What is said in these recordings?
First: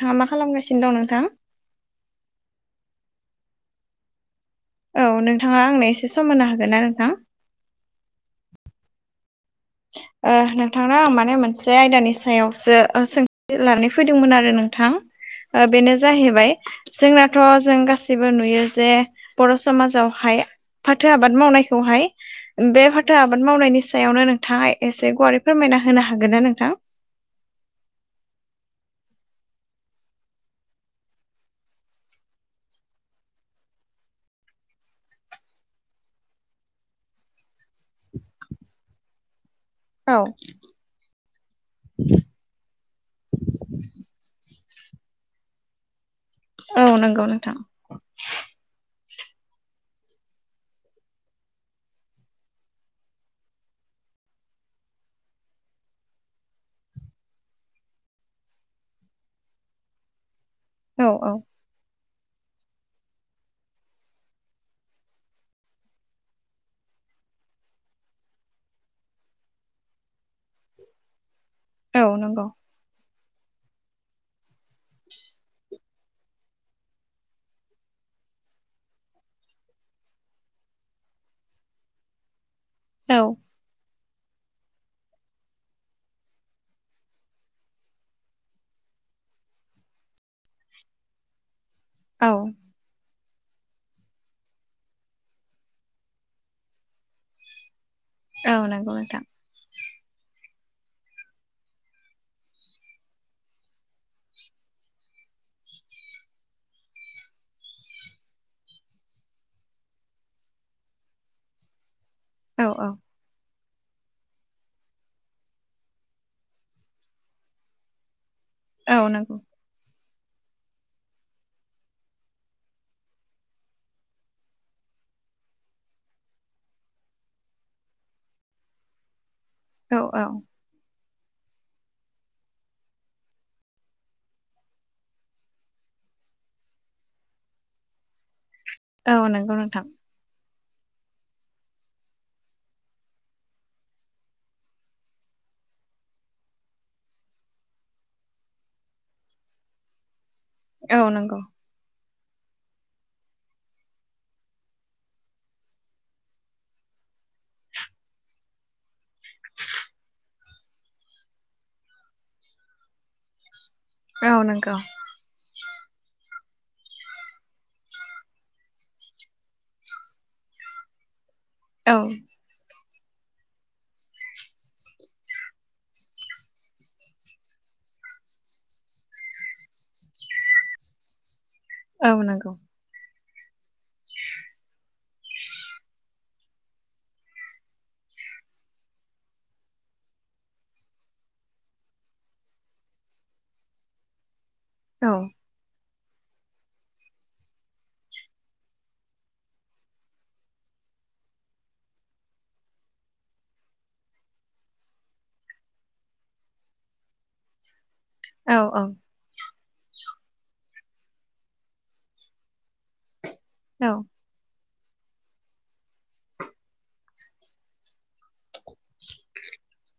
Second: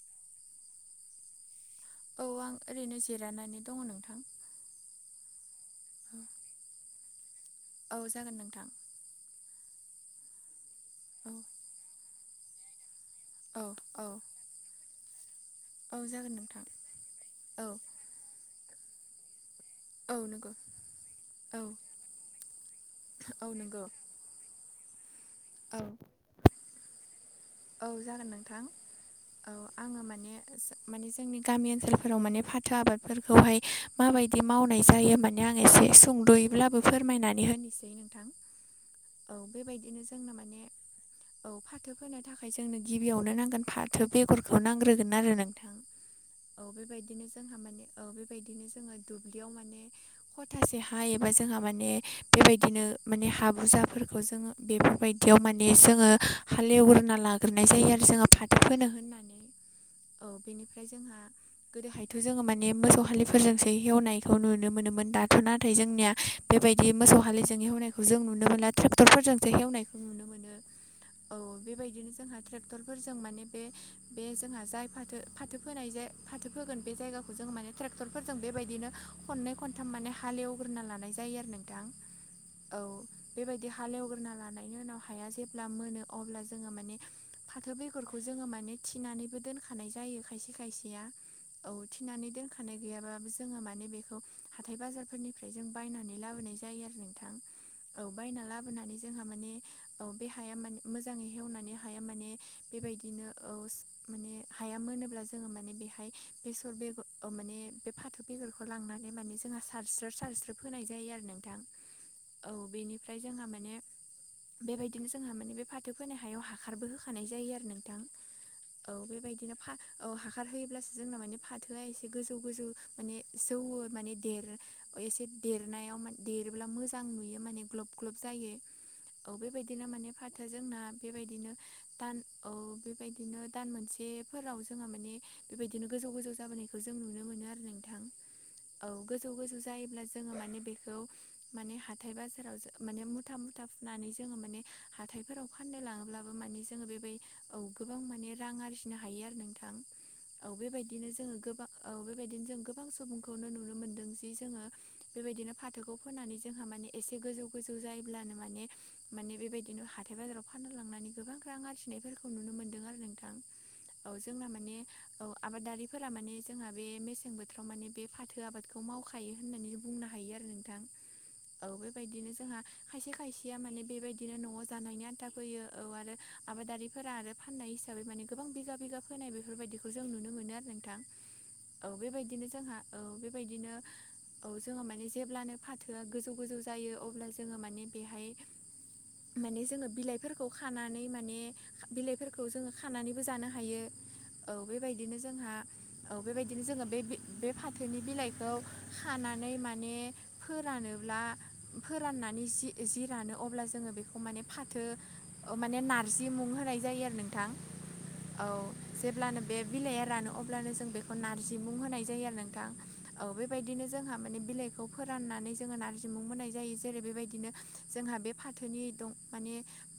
नोंथाङा मा खालामगासिनो दं नोंथां? औ आं ओरैनो जिरायनानै दङ नोंथां। औ नोंथाङा आंनो एसे सम होनो हागोन ना नोंथां? औ जागोन नोंथां। ओ नोंथांनाव औ माने आं मोनसे आयदानि सायावसो ओ सों औ [unintelligible] औ फैदोंमोन आरो नोंथां ओ बेनो औ जागोन जाहैबाय नोंथां जोंनाथ' औ जों गास जेबो नुयो जे बर' औ समाजावहाय नंगौ फाथो आबाद औ मावनायखौहाय बे फाथो आबाद औ मावनायनि नंगौ सायावनो नोंथाङा एसे गुवारै औ फोरमायना होनो हागोन ना नोंथां? औ जागोन नोंथां औ आङो माने माने जोंनि गामि ओनसोलफोराव माने फाथो आबादफोरखौहाय माबायदि मावनाय जायोमोन। माने आं एसे संद'योब्लाबो फोरमायनानै होनोसै नोंथां। औ बेबायदिनो औ जोंना माने औ फाथो फोनो थाखाय जोंनो गिबियावनो नांगोन फाथो बेगरखौ नांग्रोगोन आरो नोंथां। [inaudible] औ बेबायदिनो नंगौ नोंथां जोंहा माने औ बेबायदिनो जोङो दुब्लियाव माने खथासे हा एबा जोंहा माने बेबायदिनो माने हाबुजाब फोरखौ जोङो बेफोरबायदियाव माने जोङो हाल एवग्रोनाय लानाय जायो जोङो फाथो फोनो होन होननानै औ बेनिफ्राय औ जोंहा औ गोदोहायथ' जोङो माने मोसौ हालिफोरजोंसो हेवनायखौ नुनो मोनोमोन दाथ' नाथाय जोंनिया बेबायदि मोसौ हालिजों एवनायखौ जों नुनो मोनला ट्रेक्टरफोरजोंसो नुनो मोनो औ औ बेबायदिनो जों नंगौ ट्रेक्टरफोर जों माने बे बे जोंहा जाय फाथो फाथो फोनाय जाय फाथो फोगोन बे जायगाखौ जों माने ट्रेक्टरफोरजों बेबायदिनो खननै खनथाम माने हालेवग्रोना लानाय जायो आरो नोंथां औ। औ। बे हालेवग्रोना लानायनि उनाव हाया जेब्ला मोनो अब्ला जोङो माने फाथो बेगरखौ जोङो माने थिनानैबो दोनखानाय जायो खायसे खायसेया औ औ थिनानै दोनखानाय। गैयाबाबो जोङो माने बेखौ हाथाय बाजारफोरनिफ्राय जों बायनानै लाबोनाय जायो आरो नोंथां। औ बायना औ नंगौ लाबोनानै नोंथां जोंहा माने औ बे हाया माने मोजाङै हेवनानै हाया माने बेबायदिनो औज माने हाया मोनोब्ला जोङो माने बेहाय बेसर बेगर ओ माने बे फाथो बेगरखौ लांनानै माने जोंहा सारस्रो सारस्रो फोनाय जायो आरो नोंथां। [inaudible] औ औ बेनिफ्राय जोंहा माने बेबायदिनो जोंहा माने बे फाथो फोनाय हायाव हासारबो होखानाय जायो आरो नोंथां। औ बेबायदिनो फा औ हाखार होयोब्लासो जोंना माने फाथोआ एसे गोजौ गोजौ माने जौवो माने देरो। एसे देरनायाव देरोब्ला मोजां नुयो माने ग्लब ग्लब जायो औ बेबायदिनो औ माने औ फाथोआ जोंना बेबायदिनो दान औ बेबायदिनो दान मोनसेफोराव जोंहा माने बेबायदिनो गोजौ गोजौ जाबोनायखौ जों नुनो मोनो आरो नोंथां। औ गोजौ नंगौ गोजौ नोंथां जायोब्ला जोङो माने बेखौ माने हाथाय बाजाराव माने मुथा मुथा फुनानै जोङो माने हाथायफोराव फाननो लाङोब्लाबो माने जोङो बे बाय औ गोबां माने रां आरजिनो हायो आरो नोंथां औ औ बेबायदिनो जोङो नंगौ गोबां औ बेबायदिनो जों गोबां सुबुंखौनो नुनो मोन्दों जि जोङो बेबायदिनो फाथोखौ फोनानै जोंहा माने एसे गोजौ गोजौ जायोब्लानो माने माने बेबायदिनो हाथाय बाजाराव फाननो लांनानै गोबां रां आरजिनायफोरखौ नुनो मोन्दों आरो नोंथां। [inaudible] औ जोंना नंगौ माने औ आबादारिफोरा माने जोंहा बे मेसें बोथोराव माने बे फाथो आबादखौ मावखायो होननानै बुंनो हायो आरो नोंथां। औ बेबायदिनो जोंहा खायसे खायसेया माने बेबायदिनो न'आव जानायनि आन्था फैयो औ आरो आबादारिफोरा आरो फाननाय हिसाबै माने गोबां बिगा बिगा फोनाय बेफोरबायदिखौ जों नुनो मोनो आरो नोंथां। औ बेबायदिनो जोंहा औ बेबायदिनो औ जोङो जेब्लानो फाथोआ गोजौ गोजौ जायो अब्ला जों जोङो माने बेहाय माने जोङो बिलाइफोरखौ खानानै माने बिलाइफोरखौ जोङो खानानैबो जानो हायो औ औ बेबायदिनो जोंहा औ बेबायदिनो जोङो बे बे फाथोनि बिलाइखौ खानानै माने फोरानोब्ला फोराननानै जि जिरानो अब्ला जोङो बेखौ माने फाथो माने नार्जि मुं होनाय जायो आरो नोंथां। औ जेब्लानो बे बिलाइया रानो अब्लानो जों बेखौ नारजि मुं होनाय जायो आरो नोंथां। औ बेबायदिनो औ जोंहा माने बिलाइखौ फोराननानै जोङो नारजिमुं मोनाय जायो। जेरै बेबायदिनो जोंहा बे फाथोनि दं माने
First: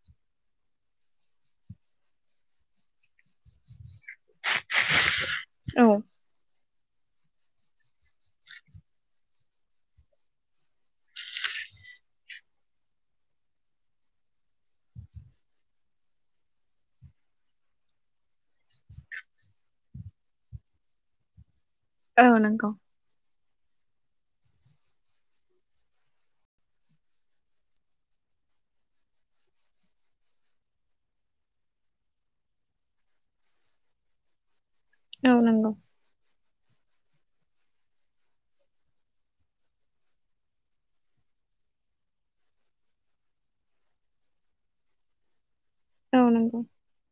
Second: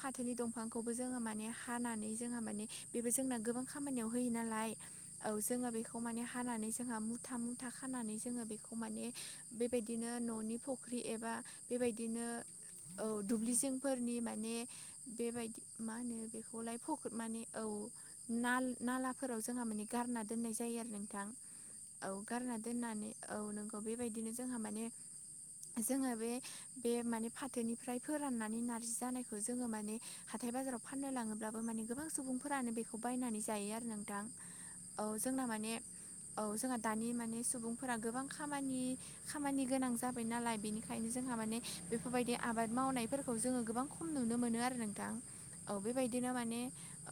फाथोनि दंफांखौबो जोङो माने हानानै जोंहा माने बेबो जोंना गोबां खामानियाव होयो नालाय। औ जोङो औ बेखौ माने हानानै जोंहा मु था मुथा खानानै जोङो बेखौ माने बेबायदिनो न'नि फुख्रि एबा बेबायदिनो औ दुब्लि जिंफोरनि माने बेबायदि मा होनो बेखौलाय फक माने औ नाल-नालाफोराव जोंहा माने गारना दोननाय जायो आरो नोंथां। औ गारना दोननानै औ नोंगौ बेबायदिनो जोंहा माने जोंङो बे बे माने फाथोनिफ्राय फोराननानै नारजि जानायखौ जोङो माने हाथाय बाजाराव फाननो लाङोब्लाबो माने गोबां सुबुंफोरानो बेखौ बायनानै जायो आरो नोंथां। [inaudible] औ जोंना नंगौ माने औ जोंहा दानि माने सुबुंफोरा गोबां खामानि खामानि गोनां जाबाय नालाय बेनिखायनो जोंहा माने बेफोरबायदि आबाद मावनायफोरखौ जोङो गोबां खम नुनो मोनो आरो नोंथां। औ बेबायदिनो माने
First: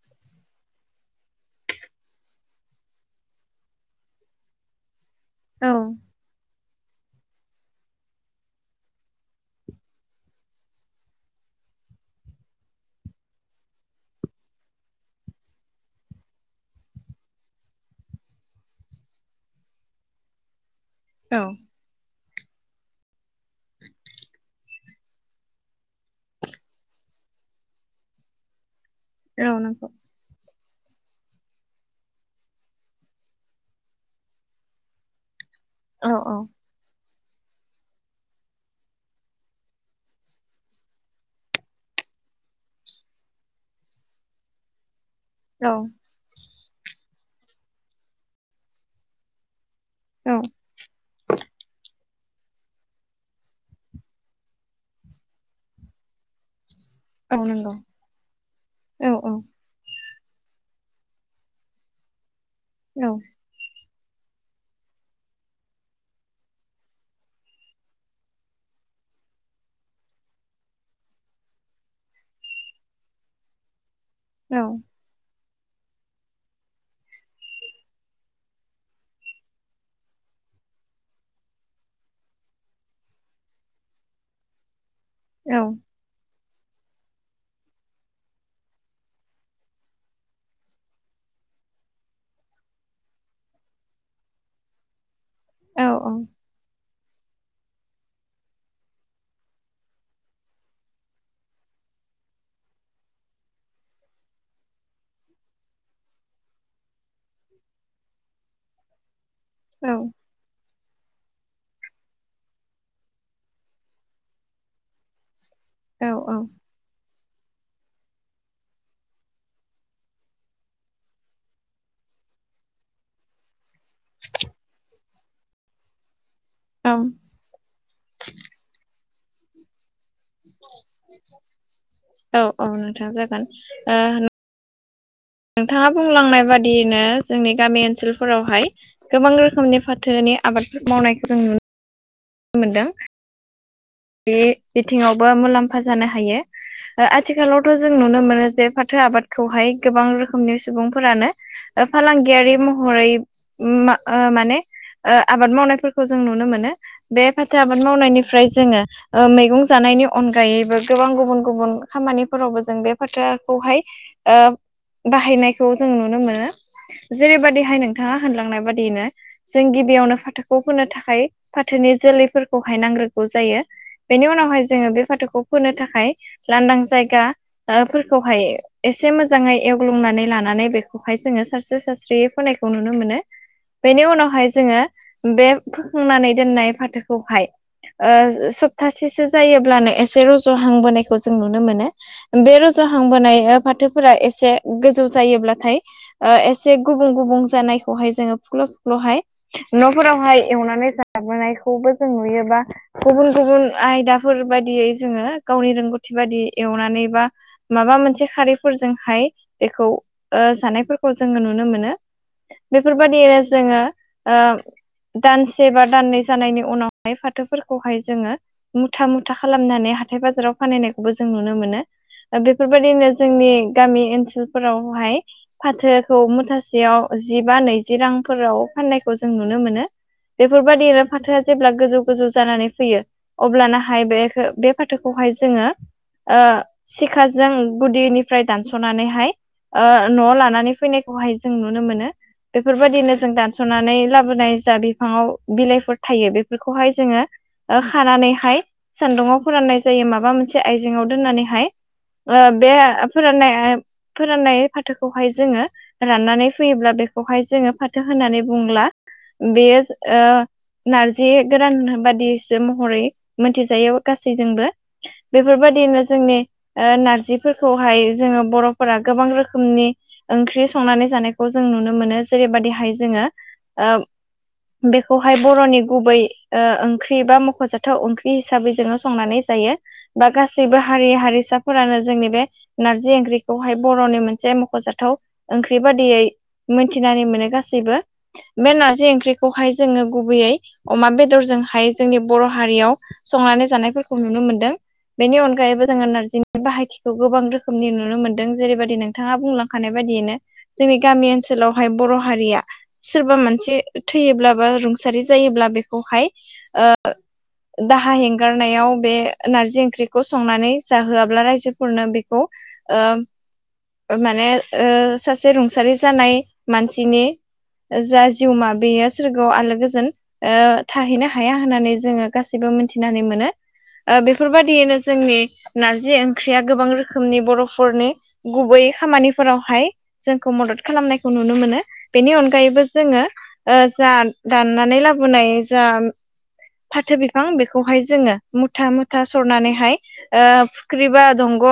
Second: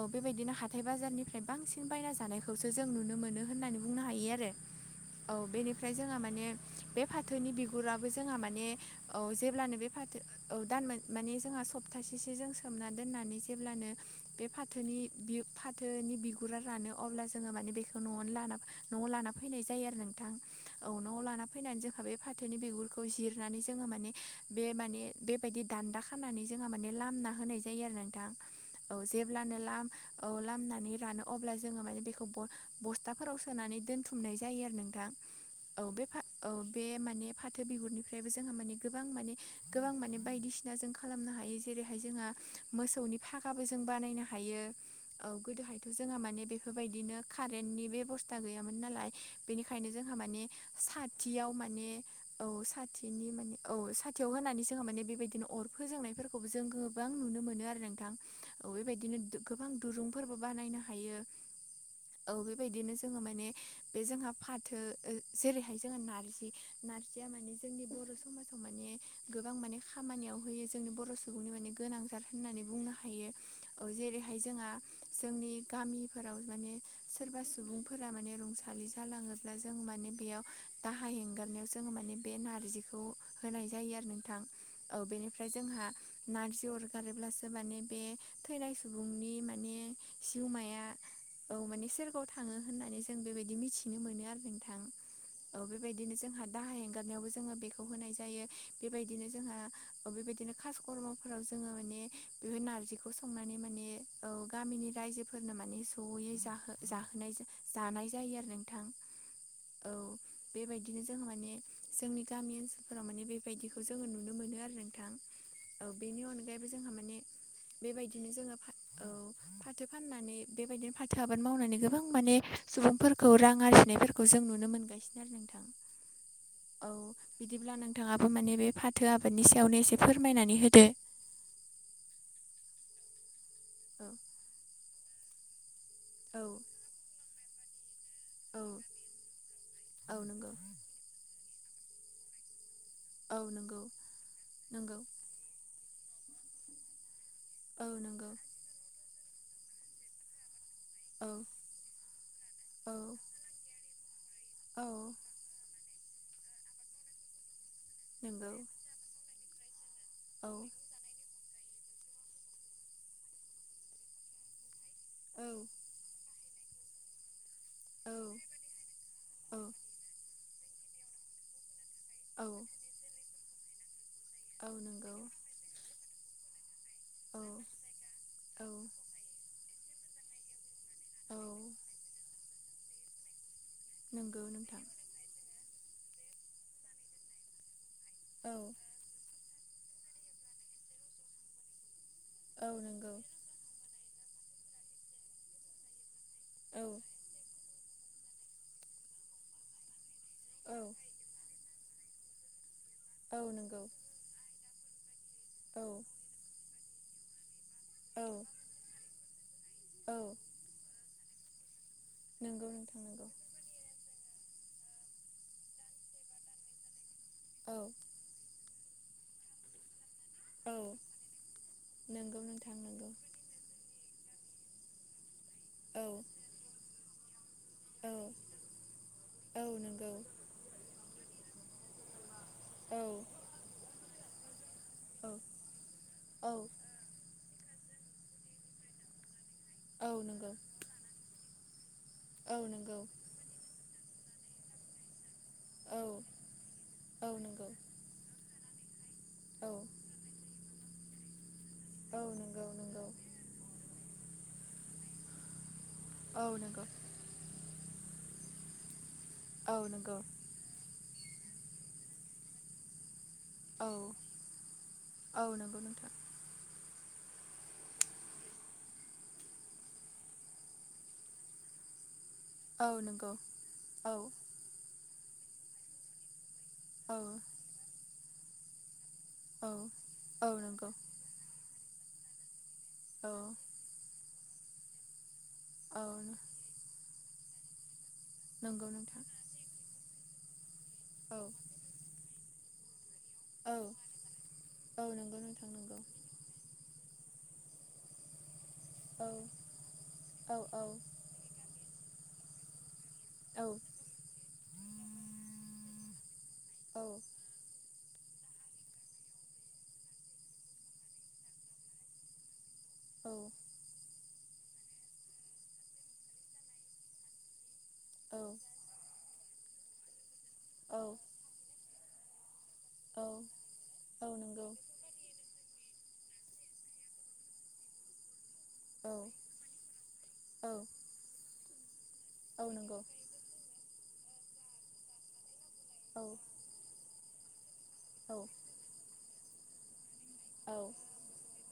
औ बेबायदिनो हाथाय बाजारनिफ्राय बांसिन बायना जानायखौसो जों नुनो मोनो होननानै बुंनो हायो आरो। [inaudible] औ बेनिफ्राय जोंहा माने बे फाथोनि बिगुराबो जोंहा माने औ जेब्लानो बे फाथो औ दानमोन माने जोंहा सप्तासेसो जों सोमना दोननानै जेब्लानो बे फाथोनि फाथोनि बिगुरा रानो अब्ला जोङो माने बेखौ न'आवनो लाना न'आव लाना फैनाय जायो आरो नोंथां औ न'आव लाना फैनानै जोंहा बे फाथोनि बिगुरखौ जिरनानै जोङो माने बे माने बेबायदि दान्दा खानानै जोंहा माने लामना होनाय जायो आरो नोंथां। औ औ जेब्लानो लाम नंगौ औ लामनानै रानो अब्ला जोङो माने बेखौ बस्थाफोराव सोनानै दोनथुमनाय जायो आरो नोंथां [inaudible] औ बे औ बे माने फाथो बिगुरनिफ्राय जोंहा माने गोबां माने गोबां माने बायदिसिना जों खालामनो हायो जेरैहाय जोंहा मोसौनि फागाबो जों बानायनो हायो। औ गोदोहायथ' जोंहा माने बेफोरबायदिनो कारेन्टनि बेब'स्था गैयामोन नालाय बेनिखायनो जों जोंहा औ माने साथियाव माने औ साथि साथिनि माने औ साथियाव होनानै जोङो माने बेबायदिनो अर फोजोंनायफोरखौबो जोङो गोबां नुनो औ मोनो नंगौ औ आरो नोंथां औ बेबायदिनो औ औ गोबां दुरुंफोरबो बानायनो हायो औ बेबायदिनो जोङो माने बे जोंहा फाथो जेरैहाय जोङो नारजि नारजिया माने जोंनि बर' समाजाव माने गोबां माने खामानियाव होयो जोंनो बर' सुबुंनि माने गोनां थार होननानै बुंनो हायो। औ जेरैहाय जोंहा जोंनि गामिफोराव माने सोरबा सुबुंफोरा माने रुंसालि जालाङोब्ला जों माने बेयाव दाहा हेंगारनायाव जोङो माने बे नारजिखौ होनाय जायो आरो नोंथां औ बेनिफ्राय जोंहा नारजि अरगारोब्लासो माने बे थैनाय सुबुंनि माने जिउमाया औ माने सोरगोवआव थाङो होननानै जों बेबायदि मिथिनो मोनो आरो नोंथां। औ बेबायदिनो जोंहा दाहा ऐंगारनायावबो जोङो बेखौ होनाय जायो बेबायदिनो जोंहा ओ बेबायदिनो खासकर्मफोराव जोङो माने बेफोर नारजिखौ संनानै माने औ गामिनि रायजोफोरनो माने जयै जाहो जाहोनाय जानाय जायो आरो नोंथां। [unintelligible] औ बेबायदिनो जों माने जोंनि गामि ओनसोलफोराव माने बेबायदिखौ जोङो नुनो आरो नोंथां। औ बेनि अनगायैबो जोंहा माने बेबायदिनो जोङो औ। औ फाथो फाननानै बेबायदिनो फाथो आबाद मावनानै गोबां माने सुबुंफोरखौ रां आरजि नायफोरखौ जों नुनो मोनगासिनो आरो नोंथां। औ बिदिब्ला नोंथाङाबो माने बे फाथो आबादनि सायावनो एसे फोरमायनानै होदो। औ - औ नोंथां जागोन ओ नोंथाङा बुंलांनाय औ बादियैनो जोंनि गामि ओनसोल फोरावहाय औ गोबां रोखोमनि औ फाथोनि नंगौ आबादफोर मावनायखौ जों नुनोनो मोनदों। औ नंगौ। बे नंगौ बिथिङावबो मुलाम्फा जानो हायो। ओ आथिखालावथ' औ जों नुनो नंगौ मोनो जे फाथो आबादखौहाय गोबां रोखोमनि सुबुं औ फोरानो ओ फालांगियारि महरै औ ओम माने औ। आबाद मावनायफोरखौ जों नुनो मोनो बे फाथो आबाद मावनायनिफ्राय नंगौ जोङो ओ मैगं जानायनि औ अनगायैबो गोबां गुबुन - गुबुन खामानिफोरावबो जों बे फोथारखौहाय ओ औ बाहायनायखौ जों नुनो मोनो जेनेबा देहाय नों औ नोंथाङा होनलांनाय बादियैनो जों गिबियावनो फाथोखौ फोनो थाखाय फाथोनि औ जोलैफोरखौहाय नांग्रोगौ जायो। बेनि उनावहाय जोङो बे नंगौ फाथोखौ फोनो थाखाय लांदां जायगा औ फोरखौहाय औ एसे मोजाङै एगव्लुंनानै लानानै बे ओमफाय औ जोङो सारस्रि सारस्रियै फोनायखौ नुनो मोनो बेनि नंगौ उनावहाय जोङो नोंथां बे फोखांनानै दोननाय फाथोखौहाय औ ओ सासेसो जायोब्लानो एसे रज'हांबोनायखौ जों नुनो मोनो। बे औ नंगौ रजुहांबोनाय फाथोफोरा एसे गोजौ जायोब्लाथाय‌ ओ एस एसे औ गुबुं - गुबुं जानायखौहाय जोङो फुख्ल' फुख्ल'हाय न'फोरावहाय औ एवनानै जा जाबोनायखौबो जों नुयोबा गुबुन - औ गुबुन नंगौ आयदाफोर बायदियै जोङो गावनि औ रोंगौथि बादि एवनानै बा माबा औ मोनसे खारिफोरजोंहाय बेखौ औ। सानायफोरखौ जोङो नुनो मोनो नंगौ नोंथां नंगौ बेफोरबायाददिनो जोङो ओ दानसे बा दाननै जानायनि उनावहाय फाथोफोरखौहाय औ जोङो मुथा - मुथा खालामनानै हाथाय बाजाराव औ फानहैनायखौबो जों नुनो मोनो नंगौ नोंथां बेफोरबायदिनो नंगौ जोंनि गामि ओनसोलफोरावहाय औ फाथोखौ मुथासेयाव जिबा नैजि जि औ रांफोराव फाननायखौ जों नुनो औ मोनो नंगौ बेफोरबायदिनो फाथोआ जेब्ला गोजौ - गोजौ जानानै फैयो औ अब्लानाहाय बे बे फाथोखौहाय औ जोङो ओ औ सिखाजों गुदिनिफ्राय दानस'नानैहाय ओ औ न'आव नंगौ लानानै फैनाय बेहाय जों नुनो मोनो औ नंगौ बेफोरबायदिनो जों दानस'नानै लाबोनाय जा बिफाङाव बिलाइफोर औ थायो बेफोरखौहाय जोंङौ औ नंगौ खानानैहाय सान्दुं आव औ फोराननाय जायो माबा मोनसे आइजेंआव दोननानैहाय औ ओ बे नंगौ नंगौ फोराननाय फोराननाय फाथोखौहाय जोंङो औ राननानै नंगौ फैयोब्ला बेखौहाय जोङो फाथो होननानै बुंला औ बेयो नंगौ ओ नारजि गोरान बादिसो महरै औ मोनथिजायो गासैजोंबो औ नंगौ बेफोरबायादिनो नोंथां जोंनि ओ नारजि फोरखौहाय जोङो बर'फोरा गोबां रोखोमनि ओंख्रि संनानै जानायखौ जों नुनो मोनो औ जेरैबादिहाय जोङो नंगौ ओ औ बेखौहाय बर'नि गुबै ओ ओंख्रि औ बा मख'जाथाव ओंख्रि हिसाबै जोङो संनानै औ जायो बा औ गासैबो नंगौ हारि हारिसाफोरानो जोंनि बे नारजि औ ओंख्रिखौहाय बर'नि मोनसे मख'जाथाव ओंख्रि औ बादियै मोनथिनानै मोनो गासैबो बे नंगौ नारजि नोंथां ओंख्रिखौहाय जोङो गुबैयै अमा औ बेदरजोंहाय जोंनि बर' हारियाव संनानै औ जानायफोरखौ नुनो मोनदों औ नंगौ बेनि नोंथां अनगायैबो नंगौ जोङो नारजिनि बाहायथिखौ गोबां रोखोमनि नुनो मोनदों जेरैबायदि औ नोंथाङा बुंलांखानाय बायदियैनो औ औ जोंनि गामि ओनसोलावहाय बर' हारिया सोरबा मानसि थैयोब्ला बा रुंसारि जायोब्ला बेखौहाय ओ औ दाहा हेंगारनायाव बे नारजि ओंख्रिखौ संनानै जाहोआब्ला रायजोफोरनो बे बेखौ‌ ओ ओ माने ओ सासे रुंसारि जानाय मानसिनि जा औ जिउमा बेयो सोरगोआव आलो गोजोन ओ औ औ थाहैनो हाया होननानै जोङो गासैबो मोनथिनानै औ मोनो ओ औ नंगौ बेफोरबायदियैनो जोंनि नारजि ओंख्रिया गोबां रोखोमनि बर'फोरनि गुबै औ खामानिफोरावहाय जोंखौ औ मदद खालामनायखौ नुनो मोनो बेनि औ अनगायैबो नंगौ जोङो। ओ जा दाननानै लाबोनाय जा औ फाथो बिफां बेखौहाय जोङो मुथा मुथा सरनानैहाय ओ औ फुख्रि बा दंग'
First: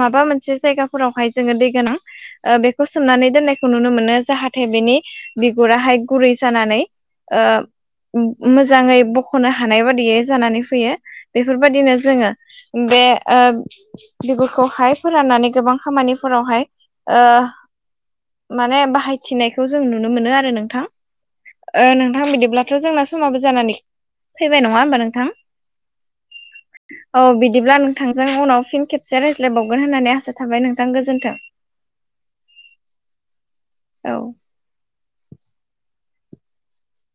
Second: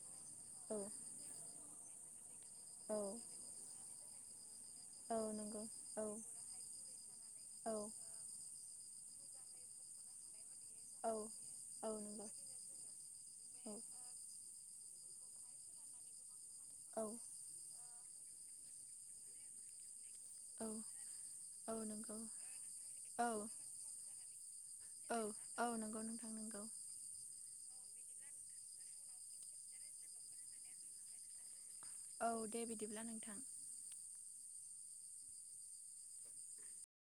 माबा मोनसे औ जायगाफोरावहाय जोङो दै गोनां ओ बे खौ औ सोमनानै दोननायखौ नुनो मोनो जाहाथे नाथाय बिनि नंगौ औ बिगुराहाय गुरै जानानै औ नंगौ औ ओ मोजाङै बु बखनो हानाय बादियै जानानै फैयो औ औ बेफोरबायदिनो नंगौ जोङो। बे ओ बिगुरखौहाय फोराननानै गोबां खामानिफोरावहाय ओ माने बाहायथिनायखौ जों नुनो मोनो आरो नोंथां ओ नोंथां बिदिब्लाथ' जोंना औ समाबो जानानै फैबाय नङा होमबा औ नोंथां औ नंगौ नोंथां। नंगौ औ बिदिब्ला नोंथांजों उनाव फिन खेबसे रायज्लायबावगोन होननानै आसा थाबाय नोंथां गोजोन्थों। औ दे बिदिब्ला नोंथां। औ